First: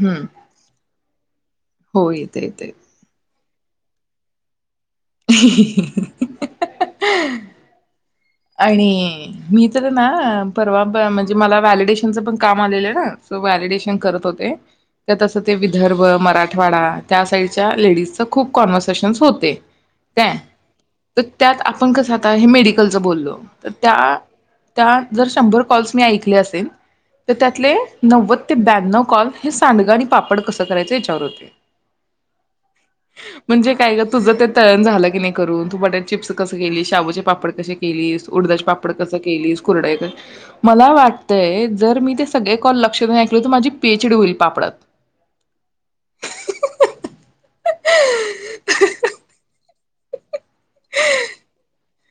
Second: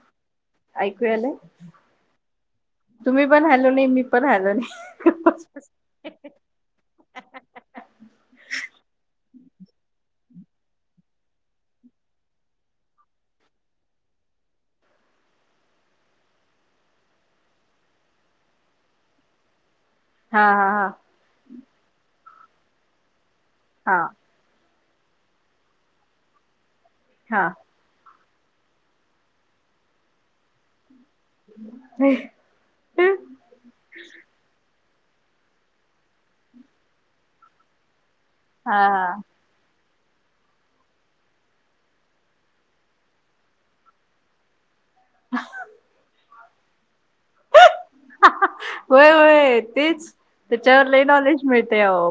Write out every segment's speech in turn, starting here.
हुं ऐकू यालय हो येतय येतय. तुम्ही पण हॅलो नाही मी पण हॅलो नाही [unintelligible] आणि मी तर ना परवा ब म्हणजे मला व्हलडेशनच पण काम आलेलं ना सो व्हलिडेशन करत होते, त्यात असं ते विदर्भ, मराठवाडा त्या साइडच्या लेडीज खूप कॉनवसेशन होते. काय हा हा त त्यात आप आपण कसं आता हे मेडिकल च बोललो. तर त्या हा त्या जर शंभर कॉल्स मी ऐकले असेन त हा त्यातले नव्वद ते ब्याण्णव कॉल हे सांडग आणी पापड कसं करायचं याच च्यावर होते. हा म्हणजे काय ग तुझ ते त झाला की नाही करुन, तू बटाटे चिप्स कस केलीस शाबुचे पापड कसे केलीस. उडद्याचे पापड कस हा केलीस? कुरड्या मला वाटतंय जर मी ते सगळे कॉल लक्ष देऊन ऐकलो तर, माझी पी एच डी होईल पापडात. [inaudible] होय होय. तेच तेच्यावर लय नॉलेज मिळतय आओ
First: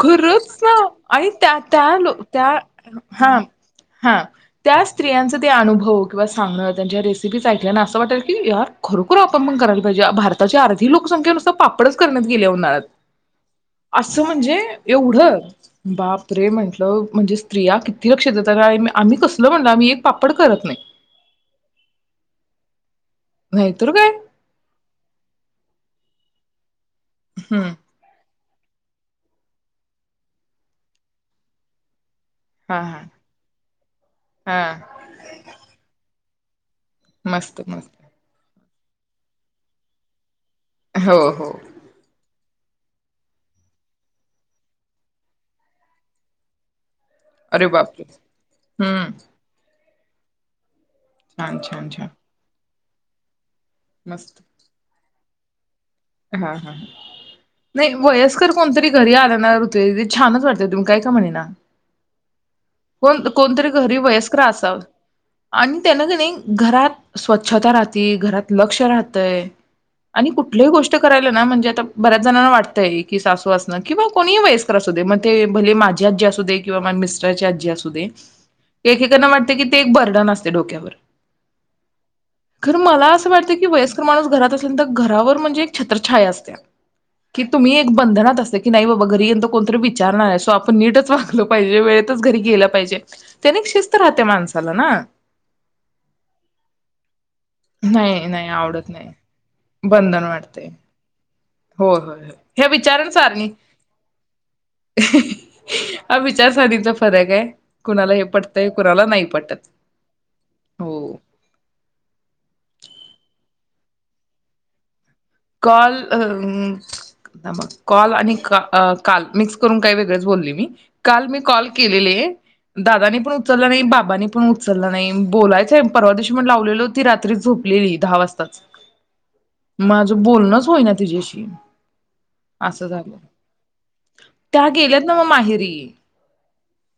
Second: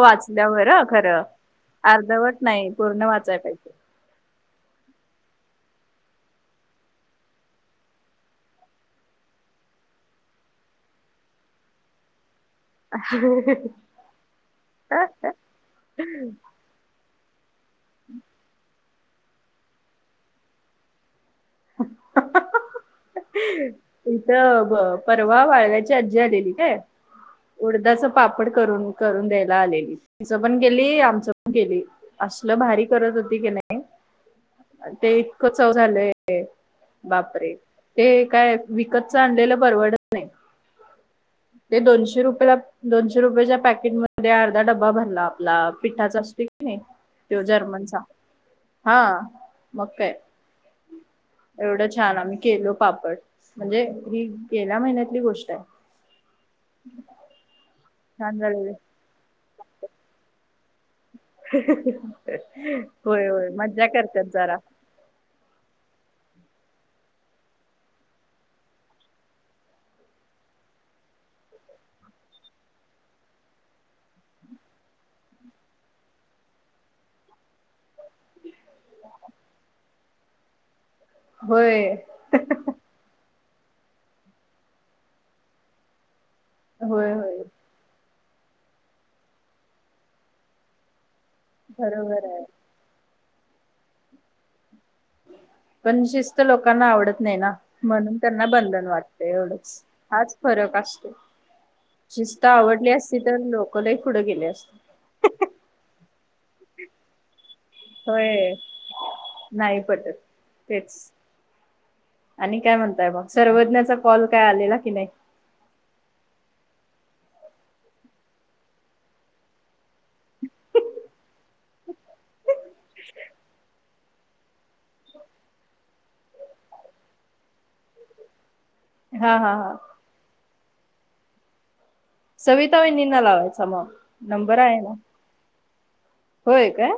खरचं ना आणि त्या त्या लो अर्धवट त्या नाही पूर्ण हा वाचाय पाहिजे हा त्या स्त्रियाचा ते अनुभव किंवा सांगणं त्यांच्या रेसिपीच ऐकल्या ना असं वाटेल की यार खरोखर आपण करायला पाहिजे भारताची अर्धी लोकसंख्या नुसतं पापडच करण्यात गेलीय उन्हाळ्यात असं म्हणजे एवढं बाप रे म्हटलं [unintelligible] म्हणजे स्त्रिया किती लक्ष देतात. [unintelligible] आम्ही कसल म्हणार, आम्ही एक पापड करत नाय. [inaudible] नाहीतर काय इथं ब परवा वाळव्याच ची आजी आलेली काय? हम्म उडदाच पापड करूण करून द्यायला आलेली. तिचं पण केली, आमचं पण केली. असल हा भारी हा करत होती क नाय. हा ते इतकं चव झालंय. ते, बापरे, मस्त मस्त ते काय विकतचं आणलेलं परवडत नाही. हो हो ते दोनशे रुपयात दोनशे रुपयाच्या पॅकेटमधे अर्धा डब्बा भरला. आपला पिठाचा असतो की नाही. तो अरे जर्मनचा. बापरे हम्म हा, मग काय. एवढं छान आम्ही केलो. पापड, म्हणजे ही मस्त गेल्या महिन्यात चांगली गोष्ट आहे. हा हा, ह नाही छान वयस्कर झालेली कोणतरी घरी आलं ना छान, तुम काय का म्हणेना, होय पण होय कोणतरी मज्जा घरी करतात वयस्कर जरा असावं आणि त्यानं क नई - घरात स्वच्छता राहती, घरात लक्ष राहतंय आणि कुठल्याही गोष्ट ते करायलाय ना म्हणजे आता बऱ्याच जणांना वाटतंय की सासू असणं किंवा कोणीही वयस्कर असू दे मग ते भले माझी आजी असू दे किंवा मिस्टराची आजी असू दे, एकेकांना वाटते की ते एक बर्डन असतय डोक्यावर. व्हय, ती वयस्कर माणूस घरात असल्यानंतर तर घरावर म्हणजे छत्रछाया असते. होय होय कि तुम्ही एक बंधनात असतं की, नाही बाबा घरी एक कोणतरी विचारणारं आहे सो आपण नीटच वाग आलं पाहिजे, वेळेतच बरोबर घरी आहे गेलं पाहिजे. त्याने एक शिस्त राहते माणसाला ना. पण शिस्त लोकांना आवडत नाही ना, म्हणून नाही त्यांना नाही बंधन आवडत नाही वाटत एवढंच. हाच फरक फरक असतोय. हो होय होय, या विचारसरणी लोक लय पुढे गेले असते हा विचारसणीचा फरक आहे. कुणाला हे होय पटतंय, कुणाला नाही पटत, नाही पटत तेच हो. आणि काय म्हणताय मग सर्वज्ञाचा कॉल काय आलेला की नाही, कॉल अं थांबा कॉल आणि अ काल मिक्स करून काही वेगळेच बोलले मी. काल मी कॉल केलेले, दादाने पण उचलला नाही, बाबांनी पण उचलला नाही, बोलायचंय. परवादिवशी पण लावलेलं होती. रात्री झोपलेली दहा वाजताच. हा. हा. हा. माझं बोलणंच होईना तिझ्याशी. सविता असं झालं. वहिनींना लावायचा मग नंबर त्या आहे ना गेल्यात नव मग माहेरी. होय काय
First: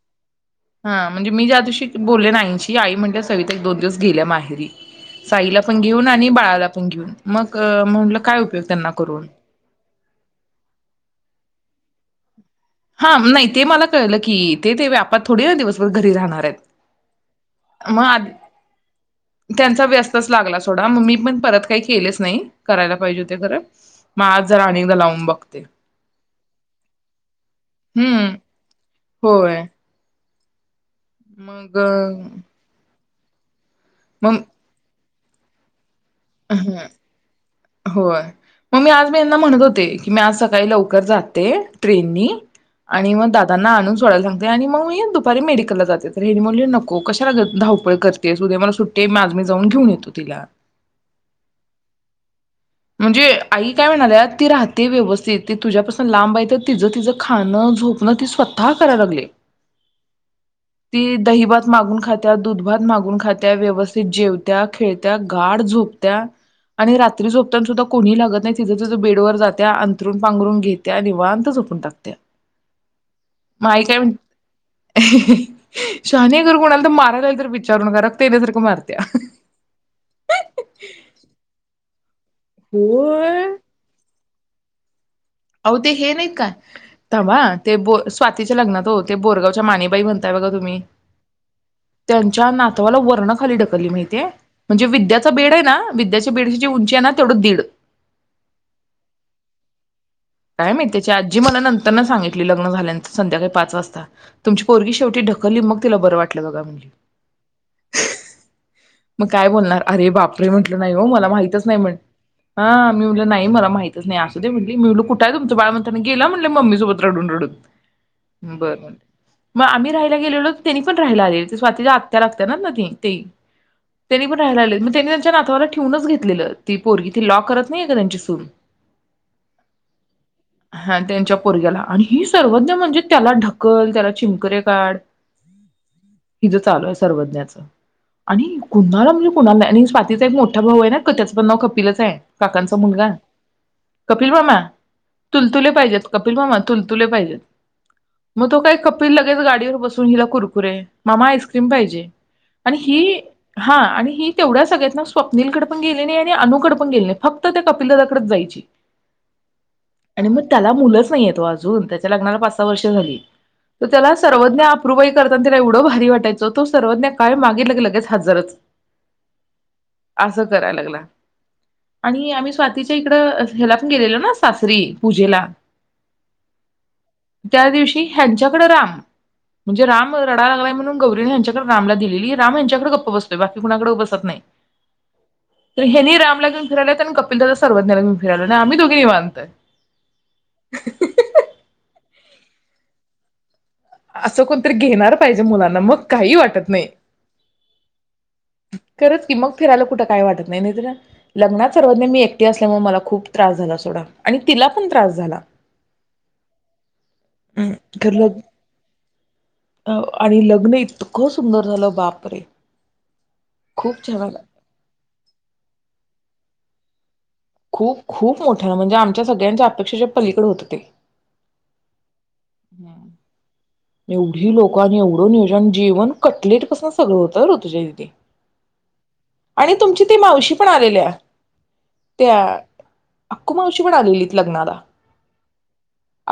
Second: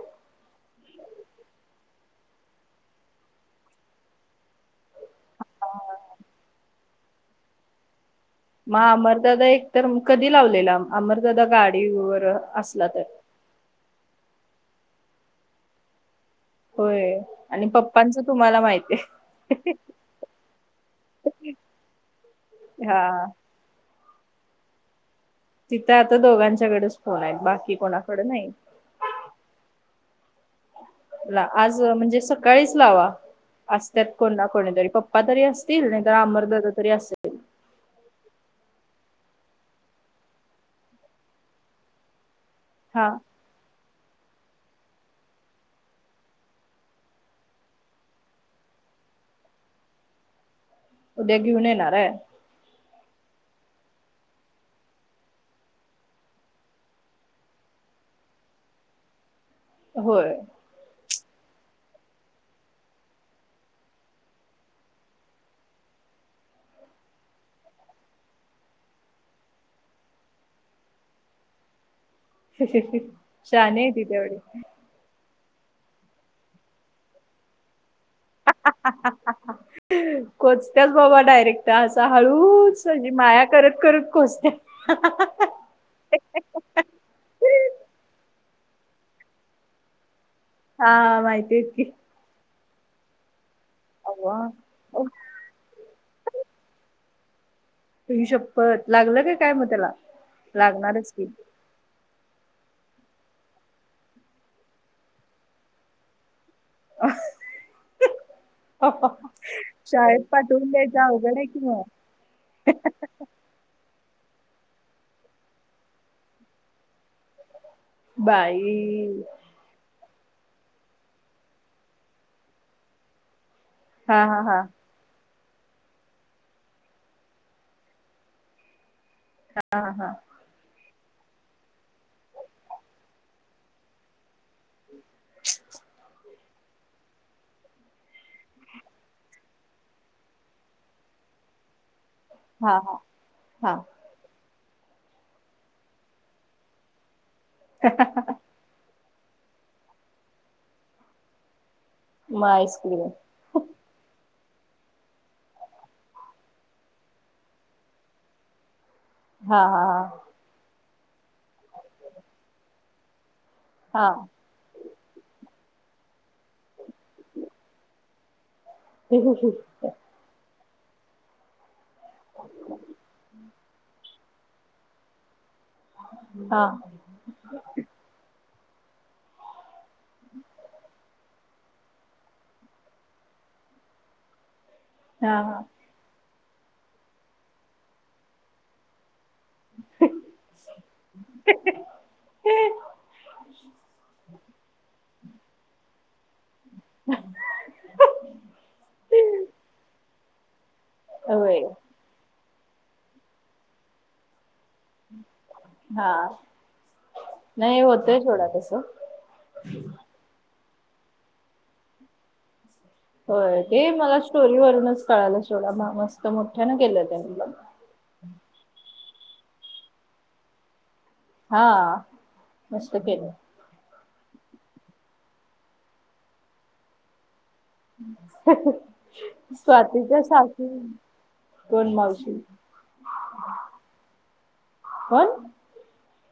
हा म्हणजे मी ज्या दिवशी - बोल्लेना आईंशी आई म्हणाल्या सविता एकदोन दिवस गेल्या माहेरी. साईला पण हा. घेऊन आणि बाळाला प घ्युन मगअ म्हणलं म अमरदादा एक तर म कधी लावलेला? अमरदादा गाड ईवर हां. नाही ते मला कळलं की तेते व्यापात थोडीना दिवसभर घरी राहणार. होय आणि म आत पप्पांचं तुम्हाला माहिती आहे त्यांचा व्यस्तच लागला सोडा म मी पण परत काही केलेच नाही. करायला पाहिजे हा हुत्या खरं. म आज जरा आणि एकदा लाउन बग तित आता दोघांच्याकडच फोनाय. बाकी कोणाकड हम्म नई. होय. ला मग आजं म्हंजे सकाळीच लावा. असत्यात कोन ना मग कोणीतरी पप् असतील [unintelligible] अमरदादा तरी असेल. होय ममी आज मी यांना म्हणत होते, की मी आज सकाळी लवकर जाते. ट्रेननी. हा. आणि म दादांना आणून‌ सो सोडायला सांगते आणि मगमी दुपारी मेडिकलला जाते. तर हेंनी म्हणले नको कशालाग धावपळ करतेस उद्या मला सुट्टी माजमी जाऊन घेन येतो तिला. उद्या घेऊन येणाराय? म्हणजे आई काय म्हणाल्या, ती राहते व्यवस्थित ती तुझ्यापासून लांब आहे तर तिज तिज खाणं, झोपणं ती स्वतः करायला लागलीय. होय. ती दहीभात मागून खात्या, दुधभात मागून खात्या व्यवस्थित जेवत्या, खेळत्या, गाढ झोपत्या आणि रात्री झोप ताना सुद्धा कोणीही लागत नाही. तिज तिज बेडवर जात्या. अंथरून, पांघरून घेत्या निवांत झोपून टाकत्या. शानीये ती तेवढी. शहाणीय खरं कोणाला तर मारायला आलीतर विचारू नका रक- कोचत्याच बाबा डायरेक्ट आज हळूच म्हणजे माया होय करत करत कोचत्या हं हं हं आओ ते हे नाहीत काय, थांबा हां. ते बो स्वातीच्या लग्नात ओ ते बोरगावच्या मानेबाई म्हण ताय बघा तुम्ही हा माहिती आहेत की त्यांच्या नात तुमाला वरनं खाली ढक लली माहितीये अव्वा. म्हणजे अव, विद्याचा बेड आहे ना, विद्याच्या बेडचीजी उंची आहेना [inaudible] आई शप्पत लागलं का काय मग त्याला? काय माहित त्याची लागणारच की. आजी मला नंतर न सांगितली लग्न झाल्या संध्याकाळी पाच वाजता. तुमची पोरगी शेवटी ढकलली मग तिला बरं वाटतं आपटलं बघा म्हणाली मग काय बोलणार? अरे शाळेत बापरे पाठवून म्हटलं नाही द्यायचं ओ मला अवघड आहे कि माहितच नाही मग. म्हण हा मी म्हटलं नाही मला माहितच नाही [unintelligible] मी म्हटलं कुठाय तुमच बाळ? गेला म्हणल, मम्मी सोबत रडून. रडून. बाई बर मग आम्ही गेलेलो त्यांनी पण राहिला आलेले. स्वातीच्या आत्या लागत ना ति हा त्यांनी पण हा हा राहायला आलेत मग त्यांनी नातवाला ठेवूनच घेतलेल. ती पोरगी ती लॉ करत नाही का? त्यांची सून हा. हा. हा त्यांच्या पोरग्याला आणि ही सर्वज्ञा म्हणजे त्याला ढकल, त्याला चिमकरे काढ, - [inaudible] हिज चालू आहे. सर्वज्ञाच आणि कुणाला म्हणजे कुणाला नाही आणि स्वातीचा एक मोठा भाऊ आहे ना त्याच पण नाव कपिलच आहे. हा काकांचा हा मुलगा. हा कपिल मामा. तुलतुले पाहिजेत. कपिल मामा तुलतुले पाहिजेत मग तो काय खप लगेच गाडीवर बसून हिला कुरकुरे, मामा आईस्क्रीम पाहिजे मग आणि आईस्क्रीम ही हा. आणि ही तेवढ्या सगळ्यातना स्वप्नीलकडे पण गेली नाई आणि अनूकडे पण गेले नाई फक्त त्या कपिल दादा कडच जायची. हा हा आणि मग त्याला मुलंच नाहीयेत ओ अजून त्याच्या लग्नाला पाच सहा वर्ष झाली. तर हा हा त्याला सर्वज्ञा आप [unintelligible] करताना तिला एवढं भारी वाटायचं तो सर्वज्ञा काय मागितलं की लगेच हजरच [unintelligible] कराय लागला. आणि आम्ही स्वातीच्या इकड ह्याला पण गेलेलो ना सासरी पूजेला. हा त्या दिवशी ह्यांच्या [unintelligible] म्हणजे राम रडाय लागला म्हणून गौरी ह्यांच्या रामला दिलेली राम यांच्याकडे गप्प बसतो बाकी कुणाकडे बसत नाही. हा हा तर हेनी रामला फिरालाय नेतात कपिल दादा सर्वज्ञा घेवून फिरायलात आणि आम्ही दोघी निवांत [inaudible] असं कोणतरी घेणार पाहिजे मुलांना मग काही वाटत मे खरंच की मग फिरायला कुठं काय वाटत नाहीतर होय लग्नात सर्वज्ञा आणि मी एक एकटी असल्यामुळे मला खूप त्रास झाला सोडा आणि तिला पण त्रास झाला हा नाही होतय सोडा तस आणि ल लग्न इतकं सुंदर झालं, बापरे. होय ते खूप मला छान आलं. स्टोरीवरूनच कळायला सोड मस्त मस्त केलं त्यानी खूप खूप मोठ्या ना म्हणजे आमच्या सगळ्यांच्या अपेक्षांच्या पलीकड होत ते. हा मस्त केले. एवढी लोक आणि एवढं नियोजन जेवण कटलेट पासन सगळं होत ॠतुजा दिदी आणि तुमची ती स्वातीच्या मावशी सासू पण आलेल्या कोण मावशी त्या अक्कू मावशी पण आलेलीत लग्नाला. कोण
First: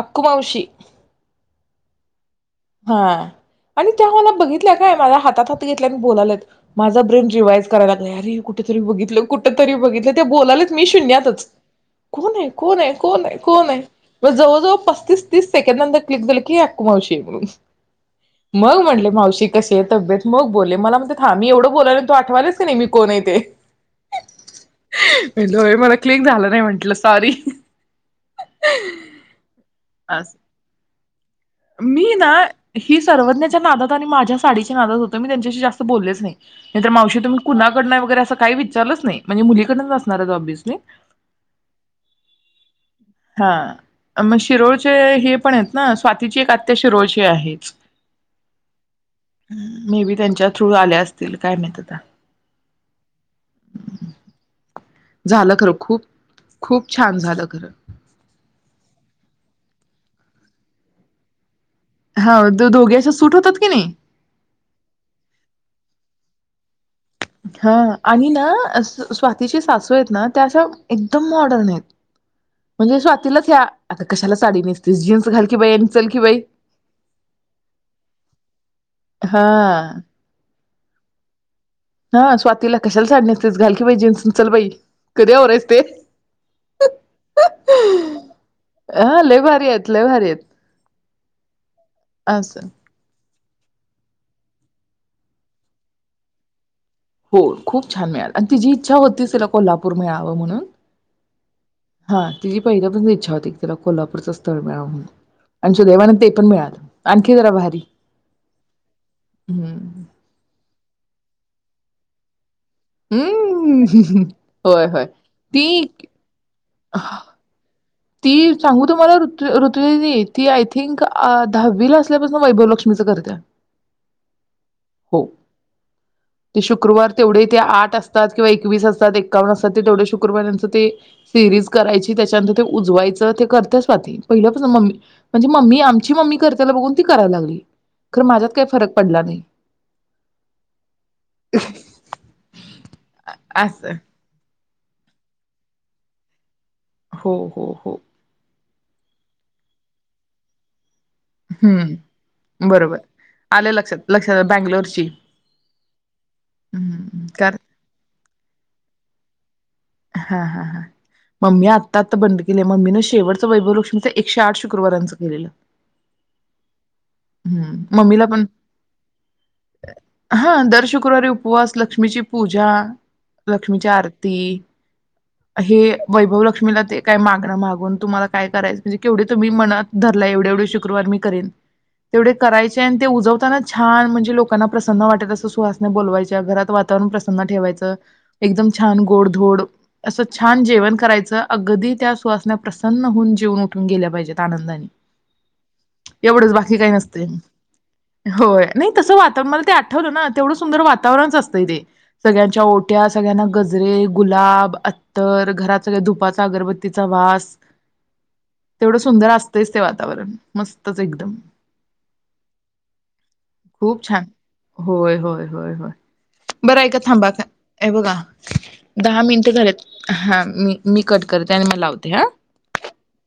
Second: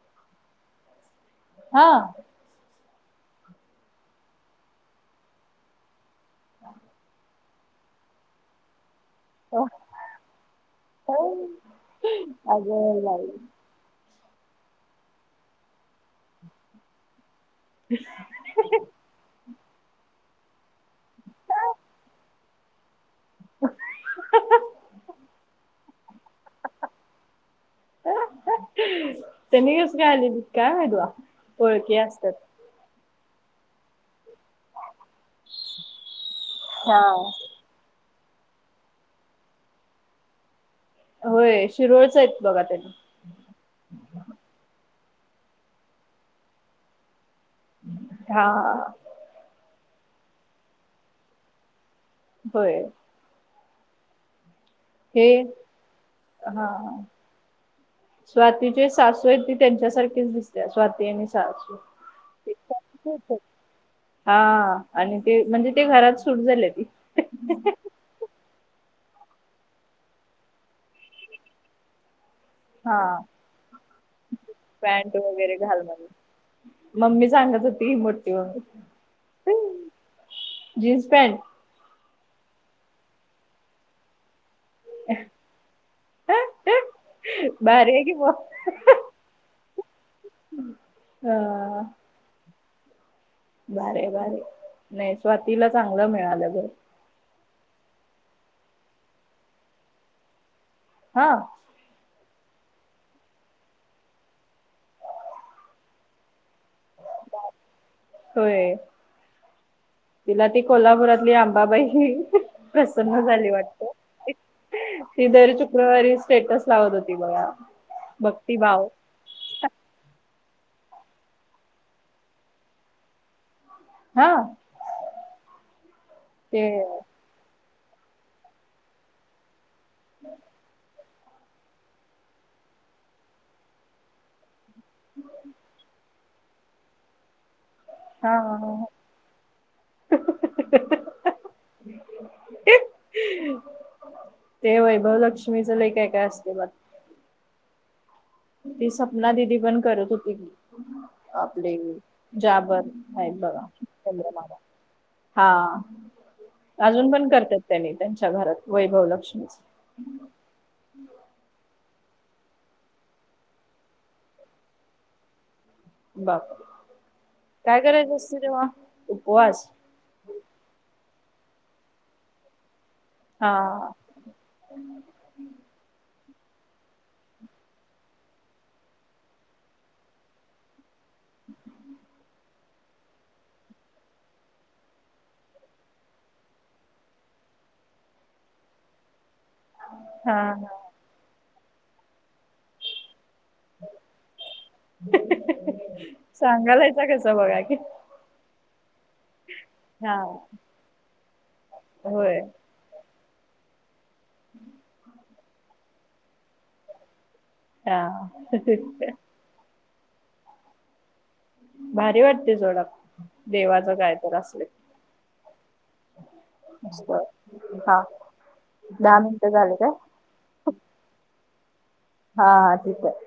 अक्कू मावशी. हा. हा आणि त्या मला बघितल्या काय माझ्या हातात हात घेतल्या बोलालत माझा ब्रेन जीवयचा करायल्यात अरे कुठेतरी बघित कुठ तरी बघितलं ते बोलाल्यात मी शून्यातच कोण आहे अग कोण आहे कोण बाई आहे कोण आहे. मग जवळजवळ पस्तीस तीस सेकंड नंतर क्लिक झालं की अकुमावशी आहे म्हणून. मग म्हणलं मावशी कसे तब्येत मग बोलले मला म्हणत्यात हां मी एवढं बोलायलोय तू आठवायल्यास कणी मी कोण हाय ते मी म्हंटल होय मला क्लीक झालं नाही म्हंटलं सॉरी त्यांनी का आलेलीत असं काय माहित बा. [inaudible] मी ना असतात. मी सर्वज्ञाच्या नादात आणि माझ्याच साडीच्या नादात होते मी त्यांच्याशी जास्त बोललेच नायी, नाही तर हा. मावशी तुमी कुणाकडण वगैरे अस काही विचारलच नाही म्हणजे मुलीकडनच असणारे ऑबिअसली. होय शिरवळच आहेत बघा ते ते हे पण आहेत ना स्वा तिची एक आत्या शिरोडची आहे. हा. मे बी त्यांच्या थ्रू आल्या असतील काय माहीत आता. व्हय. हे झालं खरं खूप हा खूप छान झालं खरं स्वातीचे सासू आहे ती त्यांच्यासारखी तेच दिसताये स्वाती आणि सासू हाव ते दोघे अस सूट होतात की नई. हा आणि ते म्हणजे ते घरात सुट झालेती. हा आणि ना अस स्वातीची सासू येत ना त्या अश्या एकदम मॉडर्न येत हा म्हणजे स्वातीलाच ह्या आता कशाला साडी नेसतीस पॅन्ट जीन्स घाल की वगैरे बई आणि म्हणून चल की बई मम्मी सांगत होती मोठी मम्मी हा. Jeans pant. हा स्वातीला कशाला साडी नेसतेस घाल की बई जीन्स अणि चल बई. कधी होरयस ते भारी आहे की मग ह अ ले भारी आहेत. लई भारीयेत. [unintelligible] [unintelligible] बारे बारे नाही स्वातीला चांगलं मिळालं घर. हो खूप छान मिळाल आणि ति जी इच्छा होती तिला कोल्हापूर मिळाव म्हणून हा. हा तिजी पहिल्यापर इच्छा होती की तिला कोल्हापूरचं स्थळ मिळाव म्हणून आणि सुदैवान ते पण मिळा आणखी जरा भारी होय हम्म. ये आंबा बाई प्रसन्न झाली हम्म वाटत होय होय ती दर ती शुक्रवारी स्टेटस [unintelligible] होती बया. ती सांगू तुम्हाला ऋत ऋतु दीदी ती आय थिंक आ दहावी ला असल्यापासून वैभव लक्ष्मीच करतेय. हा हो. ते शुक्रवार तेवढे ते आठ असतात किंवा एकवीस असतात एक्कावन अस त ते तेवढे शुक्रवारांच ते सिरीज करायची त्याच्यानंत ते उजवायचं ते करता स्वाती पहिलं कस मम्मी म्हणजे मम्मी आमची मम्मी करत्याला बघून ती करायला लागली. खर हा माझ्यात काही फरक पडला नाही. अस ते वैभवलक्ष्मीचं लय काय काय असतय बा हो हो हो ती सपना दिदी पण करत होती की, आपले हम्म जाबर बरोबर. आहेत बघा आलं लक्षात लक्षात चंद्रभागा बँगलोरची हा अजून हम्म पण कर करतात त्यांनी त्यांच मच्या घरात वैभव लक्ष्मीच. हा हा हा मम्मी आत्ता आता बंद केलय मम्मीनं शेवटचं वैभवलक्ष्मीच एकशे आठ शुक्रवारांचं केलेलं. बापरे! काय हम्म करायचं मम्मीला असतय पण तेव्हा उपवास हा दर शुक्रवारी उपवास लक्ष्मीची पूजा. हा लक्ष्मीची आरती हे वैभव लक्ष्मीला ते काय मागण मागून तुम्हाला काय करायचं म्हणजे केवढे तुम्ही मनात धरला एवढे एवढे शुक्रवार मी करेन तेवढे करायचे आणि ते उजवताना छान म्हणजे लोकांना प्रसन्न वाटेल असं सुहासन्या बोलवायच्या घरात वातावरण प्रसन्न ठेवायचं. एकदम छान गोडधोड - - असं हा छान जेवण करायचं. अगदी त्या सुहासन्या प्रसन्न होऊन - - जेऊन उठून गेल्या पाहिजेत आनंदानी, येवढच बाकी काय सांगालायचा नसतय कसा बघा की मग होय नही तस वातावरण मला ते आठवत हा ना तेवढ सुंदर वातावरणच असतय ते होय सगळ्यांच्या ओट्या - - सगळ्यांना गजरे, गुलाब, तर घरात सगळ धुपाचा अगरबत्तीचा वास - - हा असतंच ते वातावरण मस्तच एकदम. भारी वाटतय सोडा. देवाच खूप काय छान तर असंल होय होय होय होय बरं ऐका थांबा हे बघा दहा मिनिटं झालेत. हा मी मी कट कर ते आणि म लाव हा हा ठीक आहे.